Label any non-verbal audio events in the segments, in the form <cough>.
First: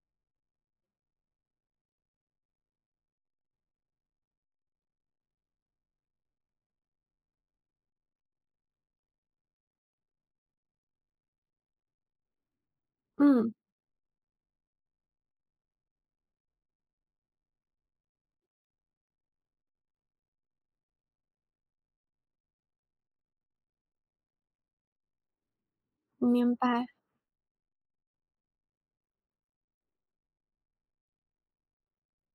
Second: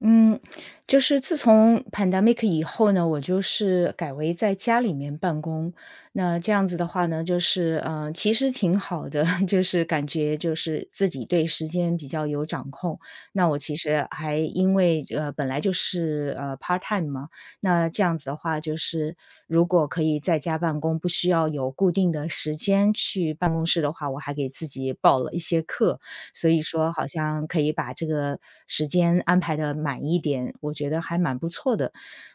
嗯，就是自从 pandemic 以后呢，我就是改为在家里面办公。那这样子的话呢，就是其实挺好的，<laughs> 就是感觉就是自己对时间比较有掌控。那嗯，我其实还因为本来就是part time 嘛，那这样子的话，就是如果可以在家办公，不需要有固定的时间去办公室的话，我还给自己报了一些课。所明以白。说好像可以把这个时间安排的满一点，我觉得还蛮不错的。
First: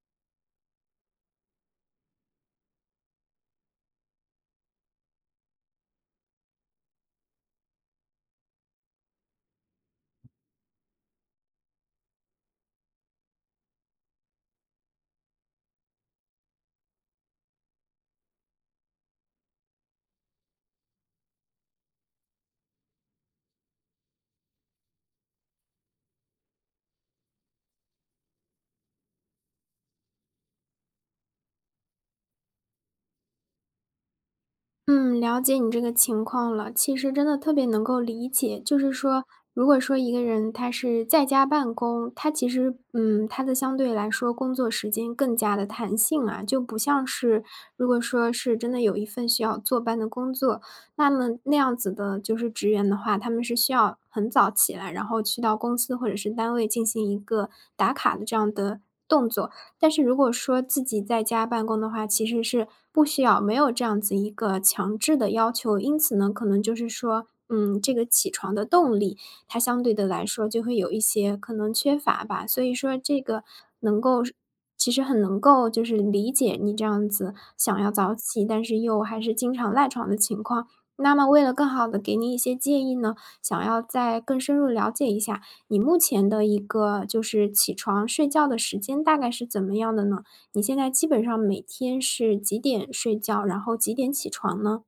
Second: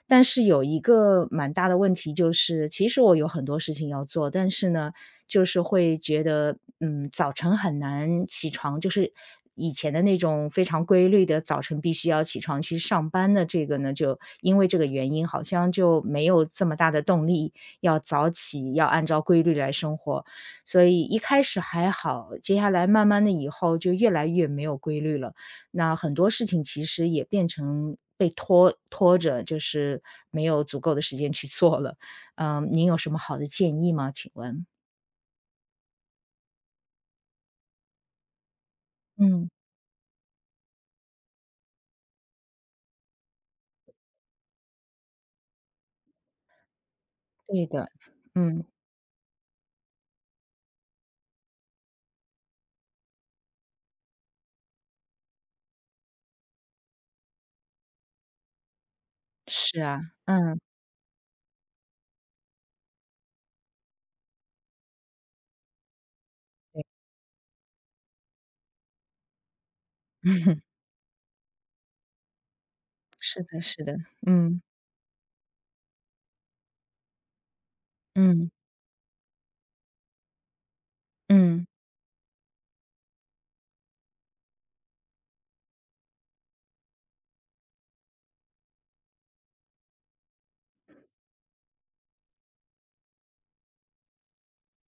但是有一个蛮大的问题就是，其实我有很多事情要做，但是呢，就是会觉得，早晨很难起床，就是以前的那种非常规律的早晨必须要起床去上班的这个呢，就因为这个原因，好像就没有这么大的动力要早起，要按照规律来生活。所以一开始还好，接下来慢慢的以后就越来越没有规律了。那很多事情其实也变成被拖着，就是没有足够的时间去做了。您有什么好的建议吗？请问？嗯，了解你这个情况了。其实真的特别能够理解，就是说，嗯，如果说一个人他是在家办公，他其实，他的相对来说工作时间更加的弹性啊，就不像是对的，如果说是嗯，真的有一份需要坐班的工作，那么那样子的就是职员的话，他们是需要很早起来，然后去到公司或者是单位进行一个打卡的这样的动作。是但啊，是如果嗯，说自己在家办公的话，其实是不需要没有这样子一个强制的要求，因此呢，可能就是说，这个起床的动力，它相对的来说就会有一些可能缺乏吧。所以说这是个的是的，能够是嗯，其实很能够就是理解你这样子想要早起，嗯，但是又还是经常赖床的情况。那么为了嗯。更好的给你一些建议呢，想要再更深入了解一下，你目前的一个就是起床睡觉的时间大概是怎么样的呢？你现在基本上每天是几点睡觉，然后几点起床呢？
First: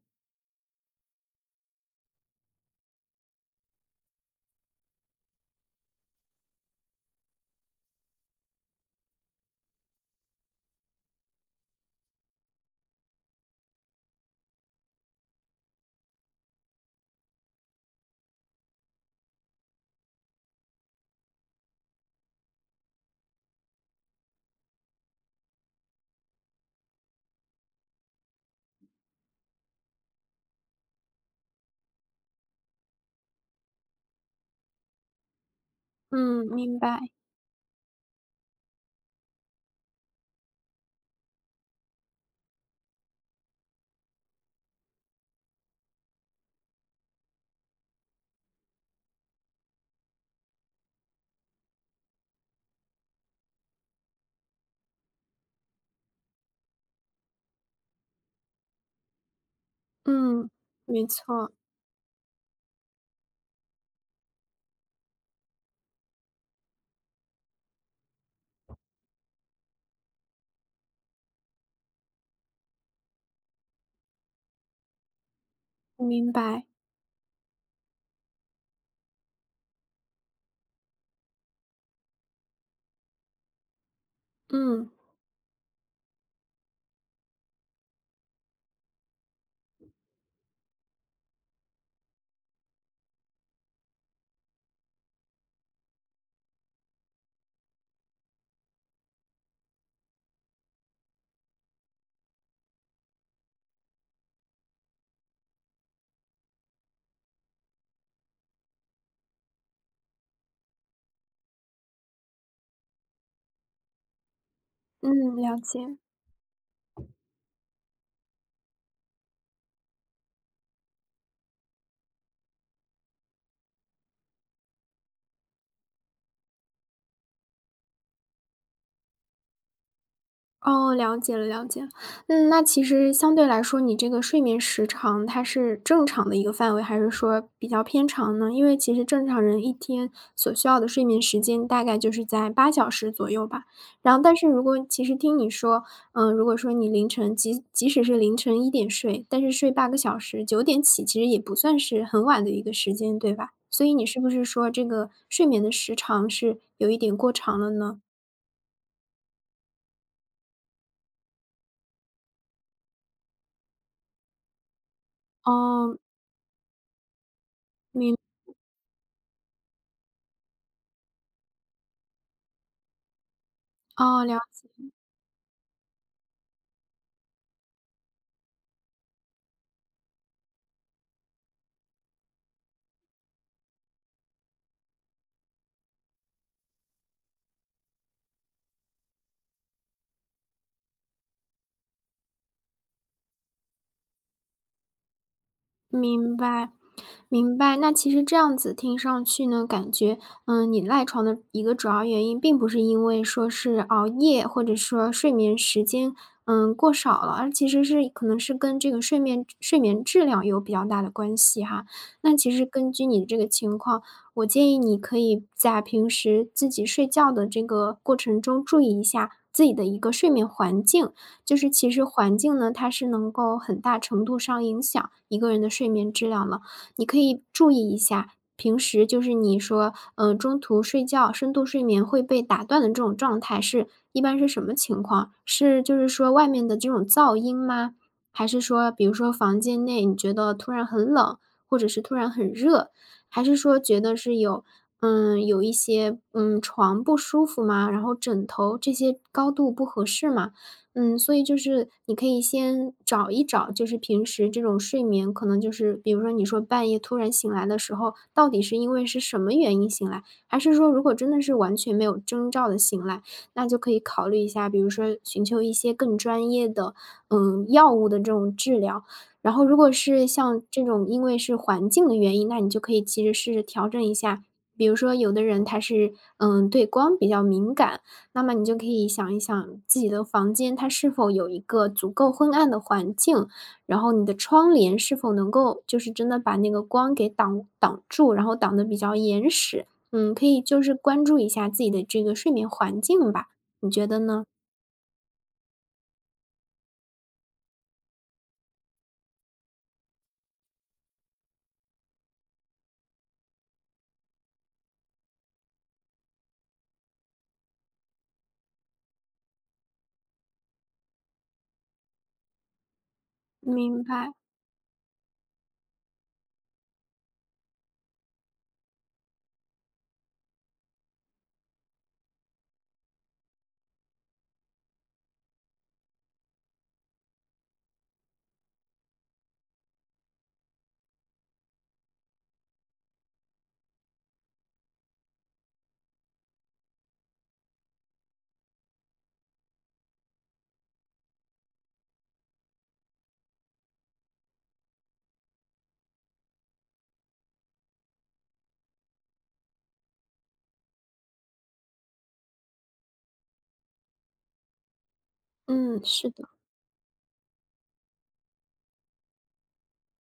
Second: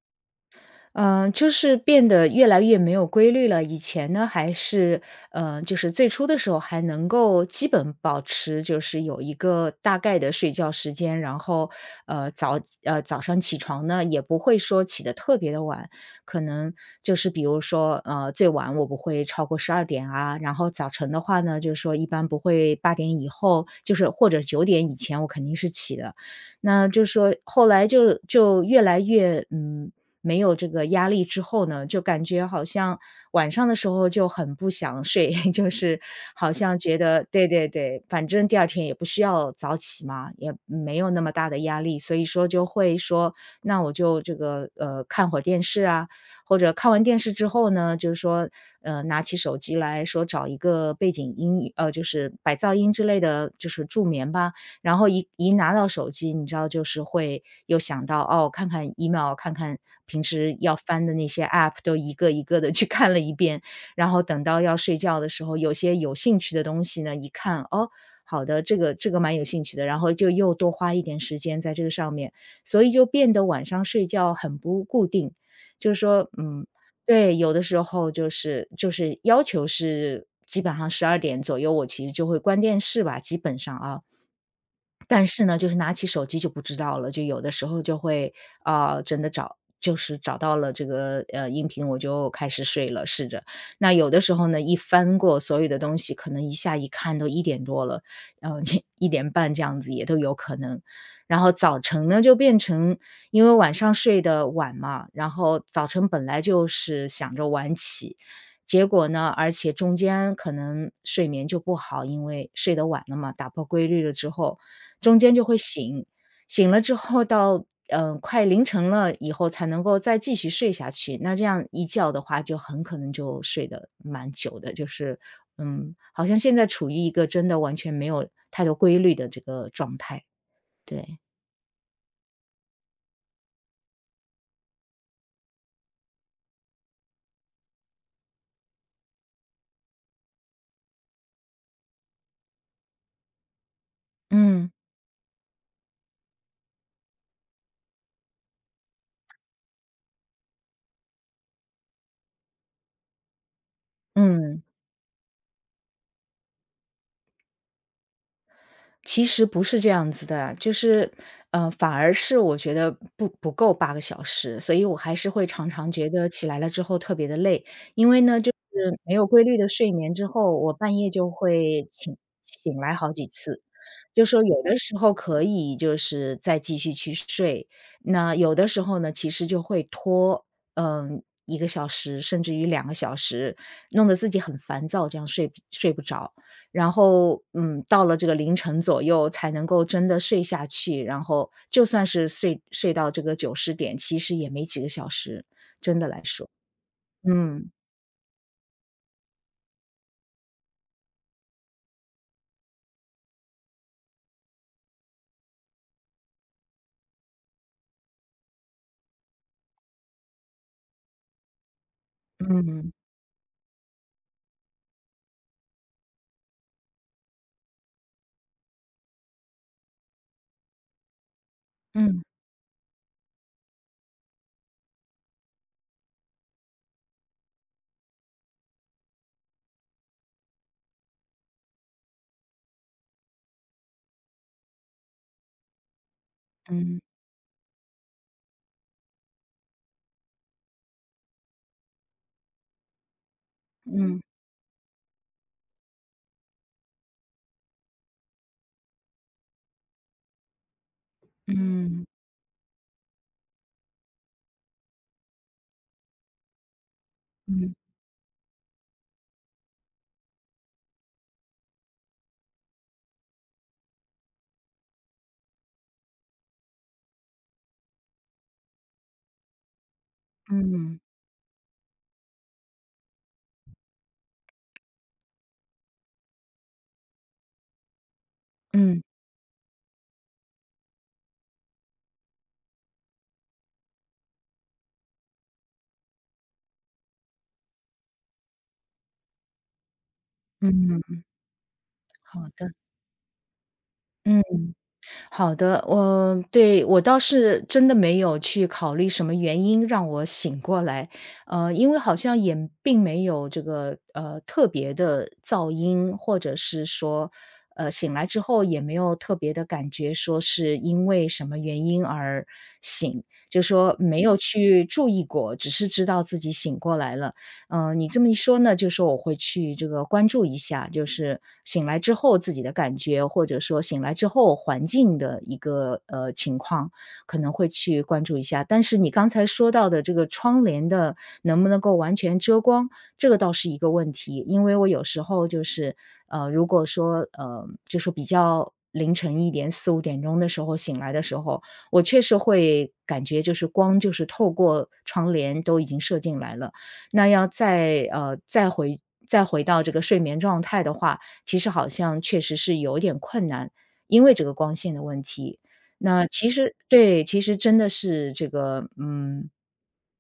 嗯，就是变得越来越没有规律了。以前呢，还是就是最初的时候还能够基本保持，就是有一个大概的睡觉时间，然后早上起床呢，也不会说起得特别的晚，可能就是比如说最晚我不会超过十二点啊，然后早晨的话呢，就是说一般不会8点以后，就是或者9点以前我肯定是起的。那就是说后来就越来越。没有这个压力之后呢，就感觉好像晚上的时候就很不想睡，<laughs> 就是嗯，好像明觉白。得对对对，反正第二天也不需要早起嘛，也没有那么大的压力，所以说就会说，那我就这个看会儿电视啊，或者看完电视之后呢，就是说拿起手机来说找一个背景音乐，就是白噪音之类的，就是助眠吧。然后一拿到手机，你知道就是会又想到，哦，看看 email,看看平嗯，时要翻没的那些 错。app,都一个一个的去看了一遍。然后等到要睡觉的时候，有些有兴趣的东西呢，一看，哦，好的，这个蛮有兴趣的，然后就又多花一点时间在这个上面，所以就变得晚上睡觉很不固定。就是说，明白。对，有的时候就是要求是基本上十二点左右，我其实就会关电视吧，基本上啊，嗯。但是呢，就是拿起手机就不知道了，就有的时候就会，啊，真的找就是找到了这个，音频，我就开始睡了，试着。那有的时候呢，一翻过所有的东西，可能一下一看都1点多了，嗯呃 <laughs> 1点半这样子也都有可能。然后早晨呢，就变成因为晚上睡得晚嘛，然后早晨本来就是想着晚起，结果呢，而且中间可能睡眠就不好，因为睡得晚了嘛，打破规律了之后，中间嗯，就了会解。醒，醒了之后到快凌晨了以后才能够再继续睡下去。那这样一觉的话，就很可能就睡得蛮久的，就是好像现在处于一个真的完全没有太多规律的这个状态。哦，了对，解了了解了。嗯，那其实相对来说，你这个睡眠时长它是正常的一个范围，还是说比较偏长呢？因为其实正常人一天所需要的睡眠时间大概就是在八小时左右吧。然后但是如嗯，果其实听你说，如果说你凌晨即使是凌晨一点睡，但是睡八个小时九点起，其实也不算是很晚的一个时间，对吧？所以你是不是嗯。说这个睡眠的时长是有一点过长了呢？其实不是这样子的，就是，反而是我觉得不够8个小时，所以我还是会常常哦，觉得起来了之后特别的累。因明为呢，就是没有规律的睡眠之后，我半夜就会醒来好几次。哦，就了说有的时候可以就是再继续去睡，那有的时候呢，其实就会拖，1个小时甚至于2个小时，弄得自己很烦躁，这样睡不着。然后，到了这个凌晨左右才能够真的睡下去，然后就算是睡到这个9、10点，其实也没几个小时，真的来明说。白，明嗯，白。那其实这样子听上去呢，感觉，你赖床的一个主要原因，并不是因为说是熬夜，或者说睡眠时间，过少了，而其实是可能是跟这个睡眠质量有比较大的关系哈。那其实嗯，根据你的这个情况，我建议你可以在平时自己睡觉的这个过程中，注意一下自己的一个睡眠环境。就是其实嗯，环境呢，它是能够很大程度上影响一个人的睡眠质量了。你可以注意一下，平时就是你说，中途睡觉、深度睡眠会被打断的这种状态是一般是什么情况？是就是说外面的这嗯，种噪音吗？还是说比如说房间内你觉得突然很冷，或者是突然很热？还是说觉得嗯，是有嗯，有一些，床不舒服吗？然后枕头这些高度不合适吗？嗯，所以就是嗯，你可以先找一找，就是平时这种睡眠，可能就是比如说你说半夜突然醒来嗯，的时候，到底是因为是什么原因醒来，还是说如果真的是完全没有征兆的醒来，那就可以考虑一下，比如说寻求一些更专业的，药物的这种治疗。然后如果是像这嗯，种因为是环境的原因，那你就可以其实试着调整一下。比如说，有的人他是嗯对光比较敏感，那么你就可嗯，嗯，以想一想自己的房间，它是否有一个足够昏暗的环境，然后你的窗帘是否能够就是真的把那个光给挡住，然后挡的比较严实。嗯，可以就是嗯关注一下自己的这个好睡眠的，环境吧，你觉得嗯。呢？好的，我对，我倒是真的没有去考虑什么原因让我醒过来，因为好像也并没有这个，特别的噪音，或者是说，醒来之后也没有特别的感觉说是因为什么原因而醒，就说明没白。有去注意过，只是知道自己醒过来了。嗯，你这么一说呢，就说我会去这个关注一下，就是醒来之后自己的感觉，或者说醒来之后环境的一个情况，可能会去关注一下。但是你刚才说到的这个窗帘的能不能够完全遮光，这个倒是一个问题，因为我有时候就是如果说就是比较，凌晨一点四五点钟的时候醒来的时候，我确实会感觉就是光就是透过窗帘都已经射进来了，那要再再回到这个睡眠状态的话，其实好像确实是有点困难，因为这个光线的问题。嗯，那是的。其实对，其实真的是这个，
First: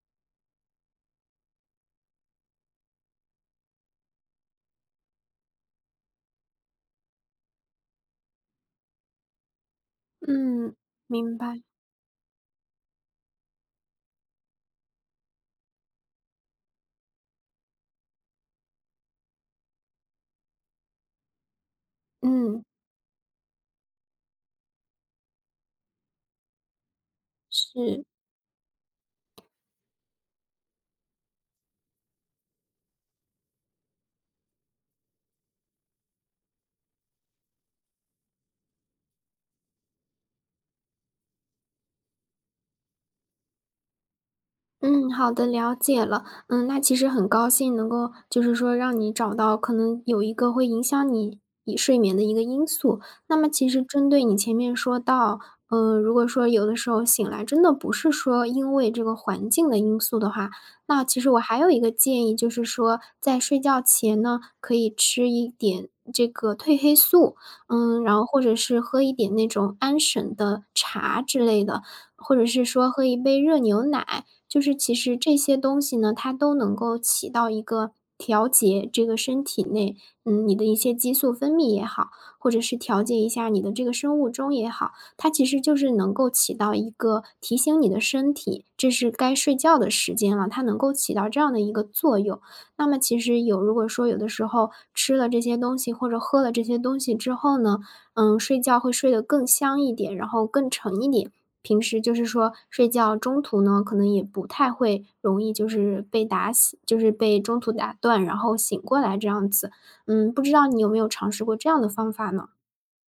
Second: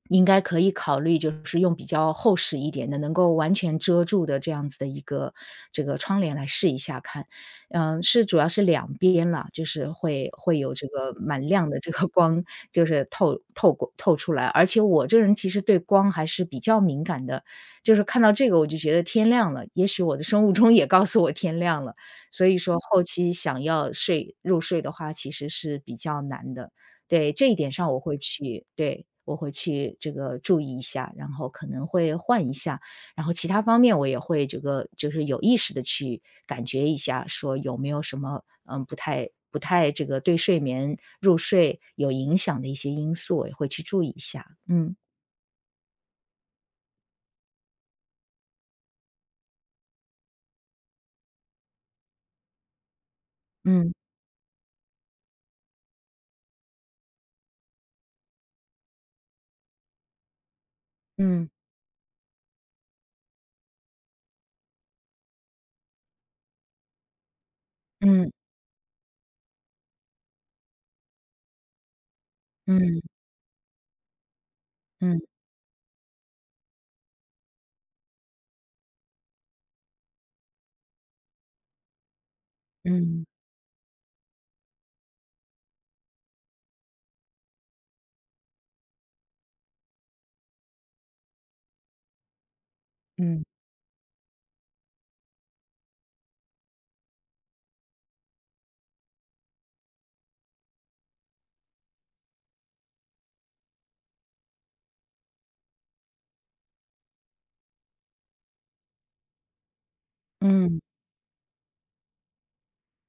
应该可以考虑，就是用比较厚实一点的，能够完全遮住的这样子的一个这个窗帘来试一下看。嗯，是主要是两边了，就是会有嗯，这个明蛮白。亮的这个光，就是透过透出来。而且我这人其实对光还是比较敏感的，就是看到这个我就觉得天亮了，也许我的生物钟也告诉我天亮了。所以嗯，说后期想要入睡的话，其实是比较难的。对，这一点上我是。会去，对，我会去这个注意一下，然后可能会换一下，然后其他方面我也会这个就是有意识的去感觉一下，说有没有什么，不太这个对睡眠入睡有影响的一些因素，我也会去注意一下。嗯，嗯，好的，了解了。嗯，那其实很高兴能够，就是说让你找到可能有一个会影响你你睡眠的一个因素。那么其实嗯，针对你前面说到，嗯、如果说有的时候醒来真的不是说因为这个环境的因素的话，那其实我嗯，还有一个建议，就是说在睡觉前呢，可以吃一点这个褪黑素，然后嗯，或者是喝一点那种安神的茶之类的，或者是说嗯，喝一杯热牛奶。就是其嗯，实嗯，这些东西呢，它都能够起到一个调节这个身体内，你的一些激素分泌也好，或者是调节嗯，一下你的这个生物钟也好，它其实就是能够起到一个提醒你的身体，这是该睡觉的时间了，它能够起到这样的一个作用。那么其实嗯有如果说有的时候吃了这些东西或者喝了这些东西之后呢，睡觉会睡得更香一点，然后更沉一点。平时就是说睡觉中途呢，可能也不太会容易就是被打醒就是被中途打断，然后醒过来这样子。嗯，不知道嗯。你有没有尝试过这样的方法呢？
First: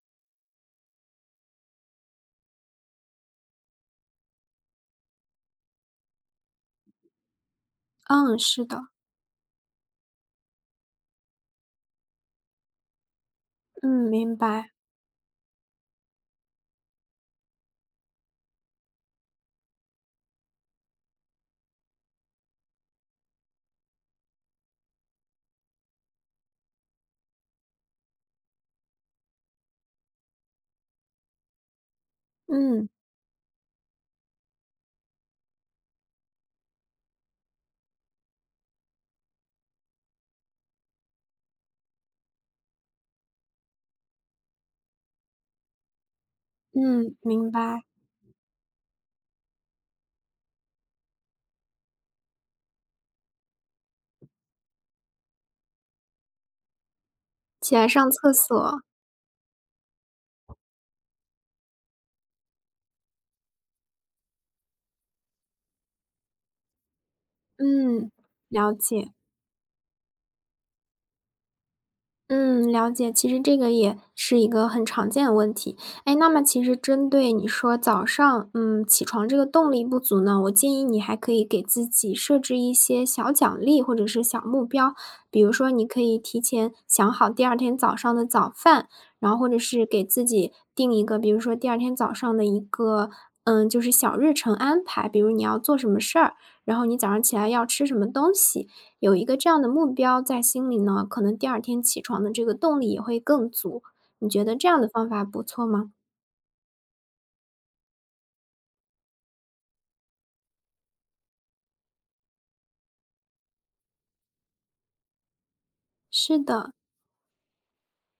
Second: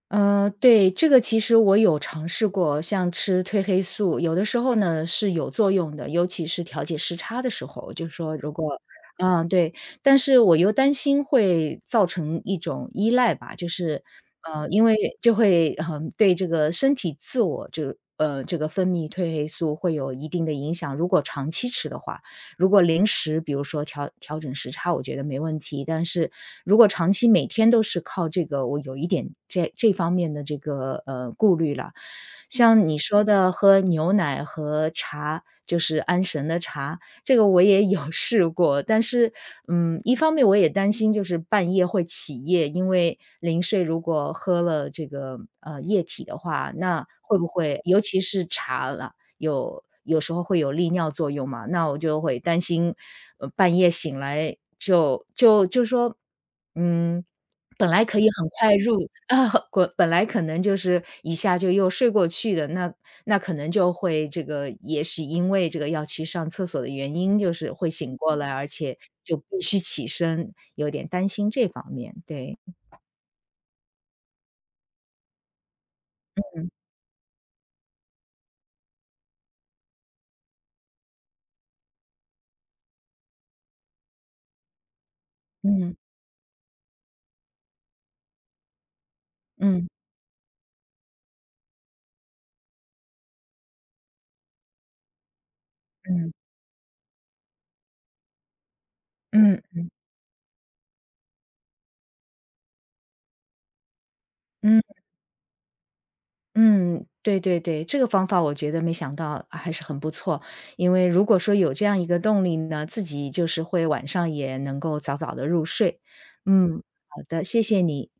嗯，对，这个其实我有尝试过，像吃褪黑素，有的时候呢是有作用的，尤其是调节时差的时候，就是说嗯，如是果的。对，但是我又担心会造成一种依赖吧，就嗯，是明白。因为就会对这个身体自我就这个分泌褪黑素会有一定的影响，如果长期吃的话，如果临时比如说调整时差，我觉得没问题。但是如果长期每天都是靠这个，我有一点这方面的这个顾虑了。像嗯。你说的喝牛奶和茶，就是安神的茶，这个我也有 <laughs> 试过。但是，一方面我也担心就是半夜会起夜，因为临睡如果喝了这个液体的话，那嗯，会不明会白。尤其是茶了，有时候会有利尿作用嘛，那我就会担心，半夜醒来就说，嗯，起本来来上可以厕很快所。入 <laughs> 啊，本来可能就是一下就又睡过去的，那可能就会这个也许因为这个要去上厕所的原因，就是会嗯，醒过来，而了且解。就必须起身，有点担心这方面，对，嗯，了解。其实这个也是一个很常见的问题。哎，那么其实针对你说早上，起床这个动力不足呢，我建议你还可以给自己设置一些小奖励或者是小目标，比如说你嗯可以提前想好第二天早上的早饭，然后或者是嗯给自己定一个，比如说第二天早上的一个，就是小日程安排，比如你要做什么事儿，嗯然后你早上起来要吃什么东西。有一个这样的嗯目标在心里呢，可能第二天起床的这个动力也会更足。你觉得这样嗯。的方法不错吗？嗯，对对对，这个方法我觉得没想到还是很不错。因为如果说有这样一个动力呢，自己就是会晚上也能够早早的入睡。是的，嗯，好的，谢谢你。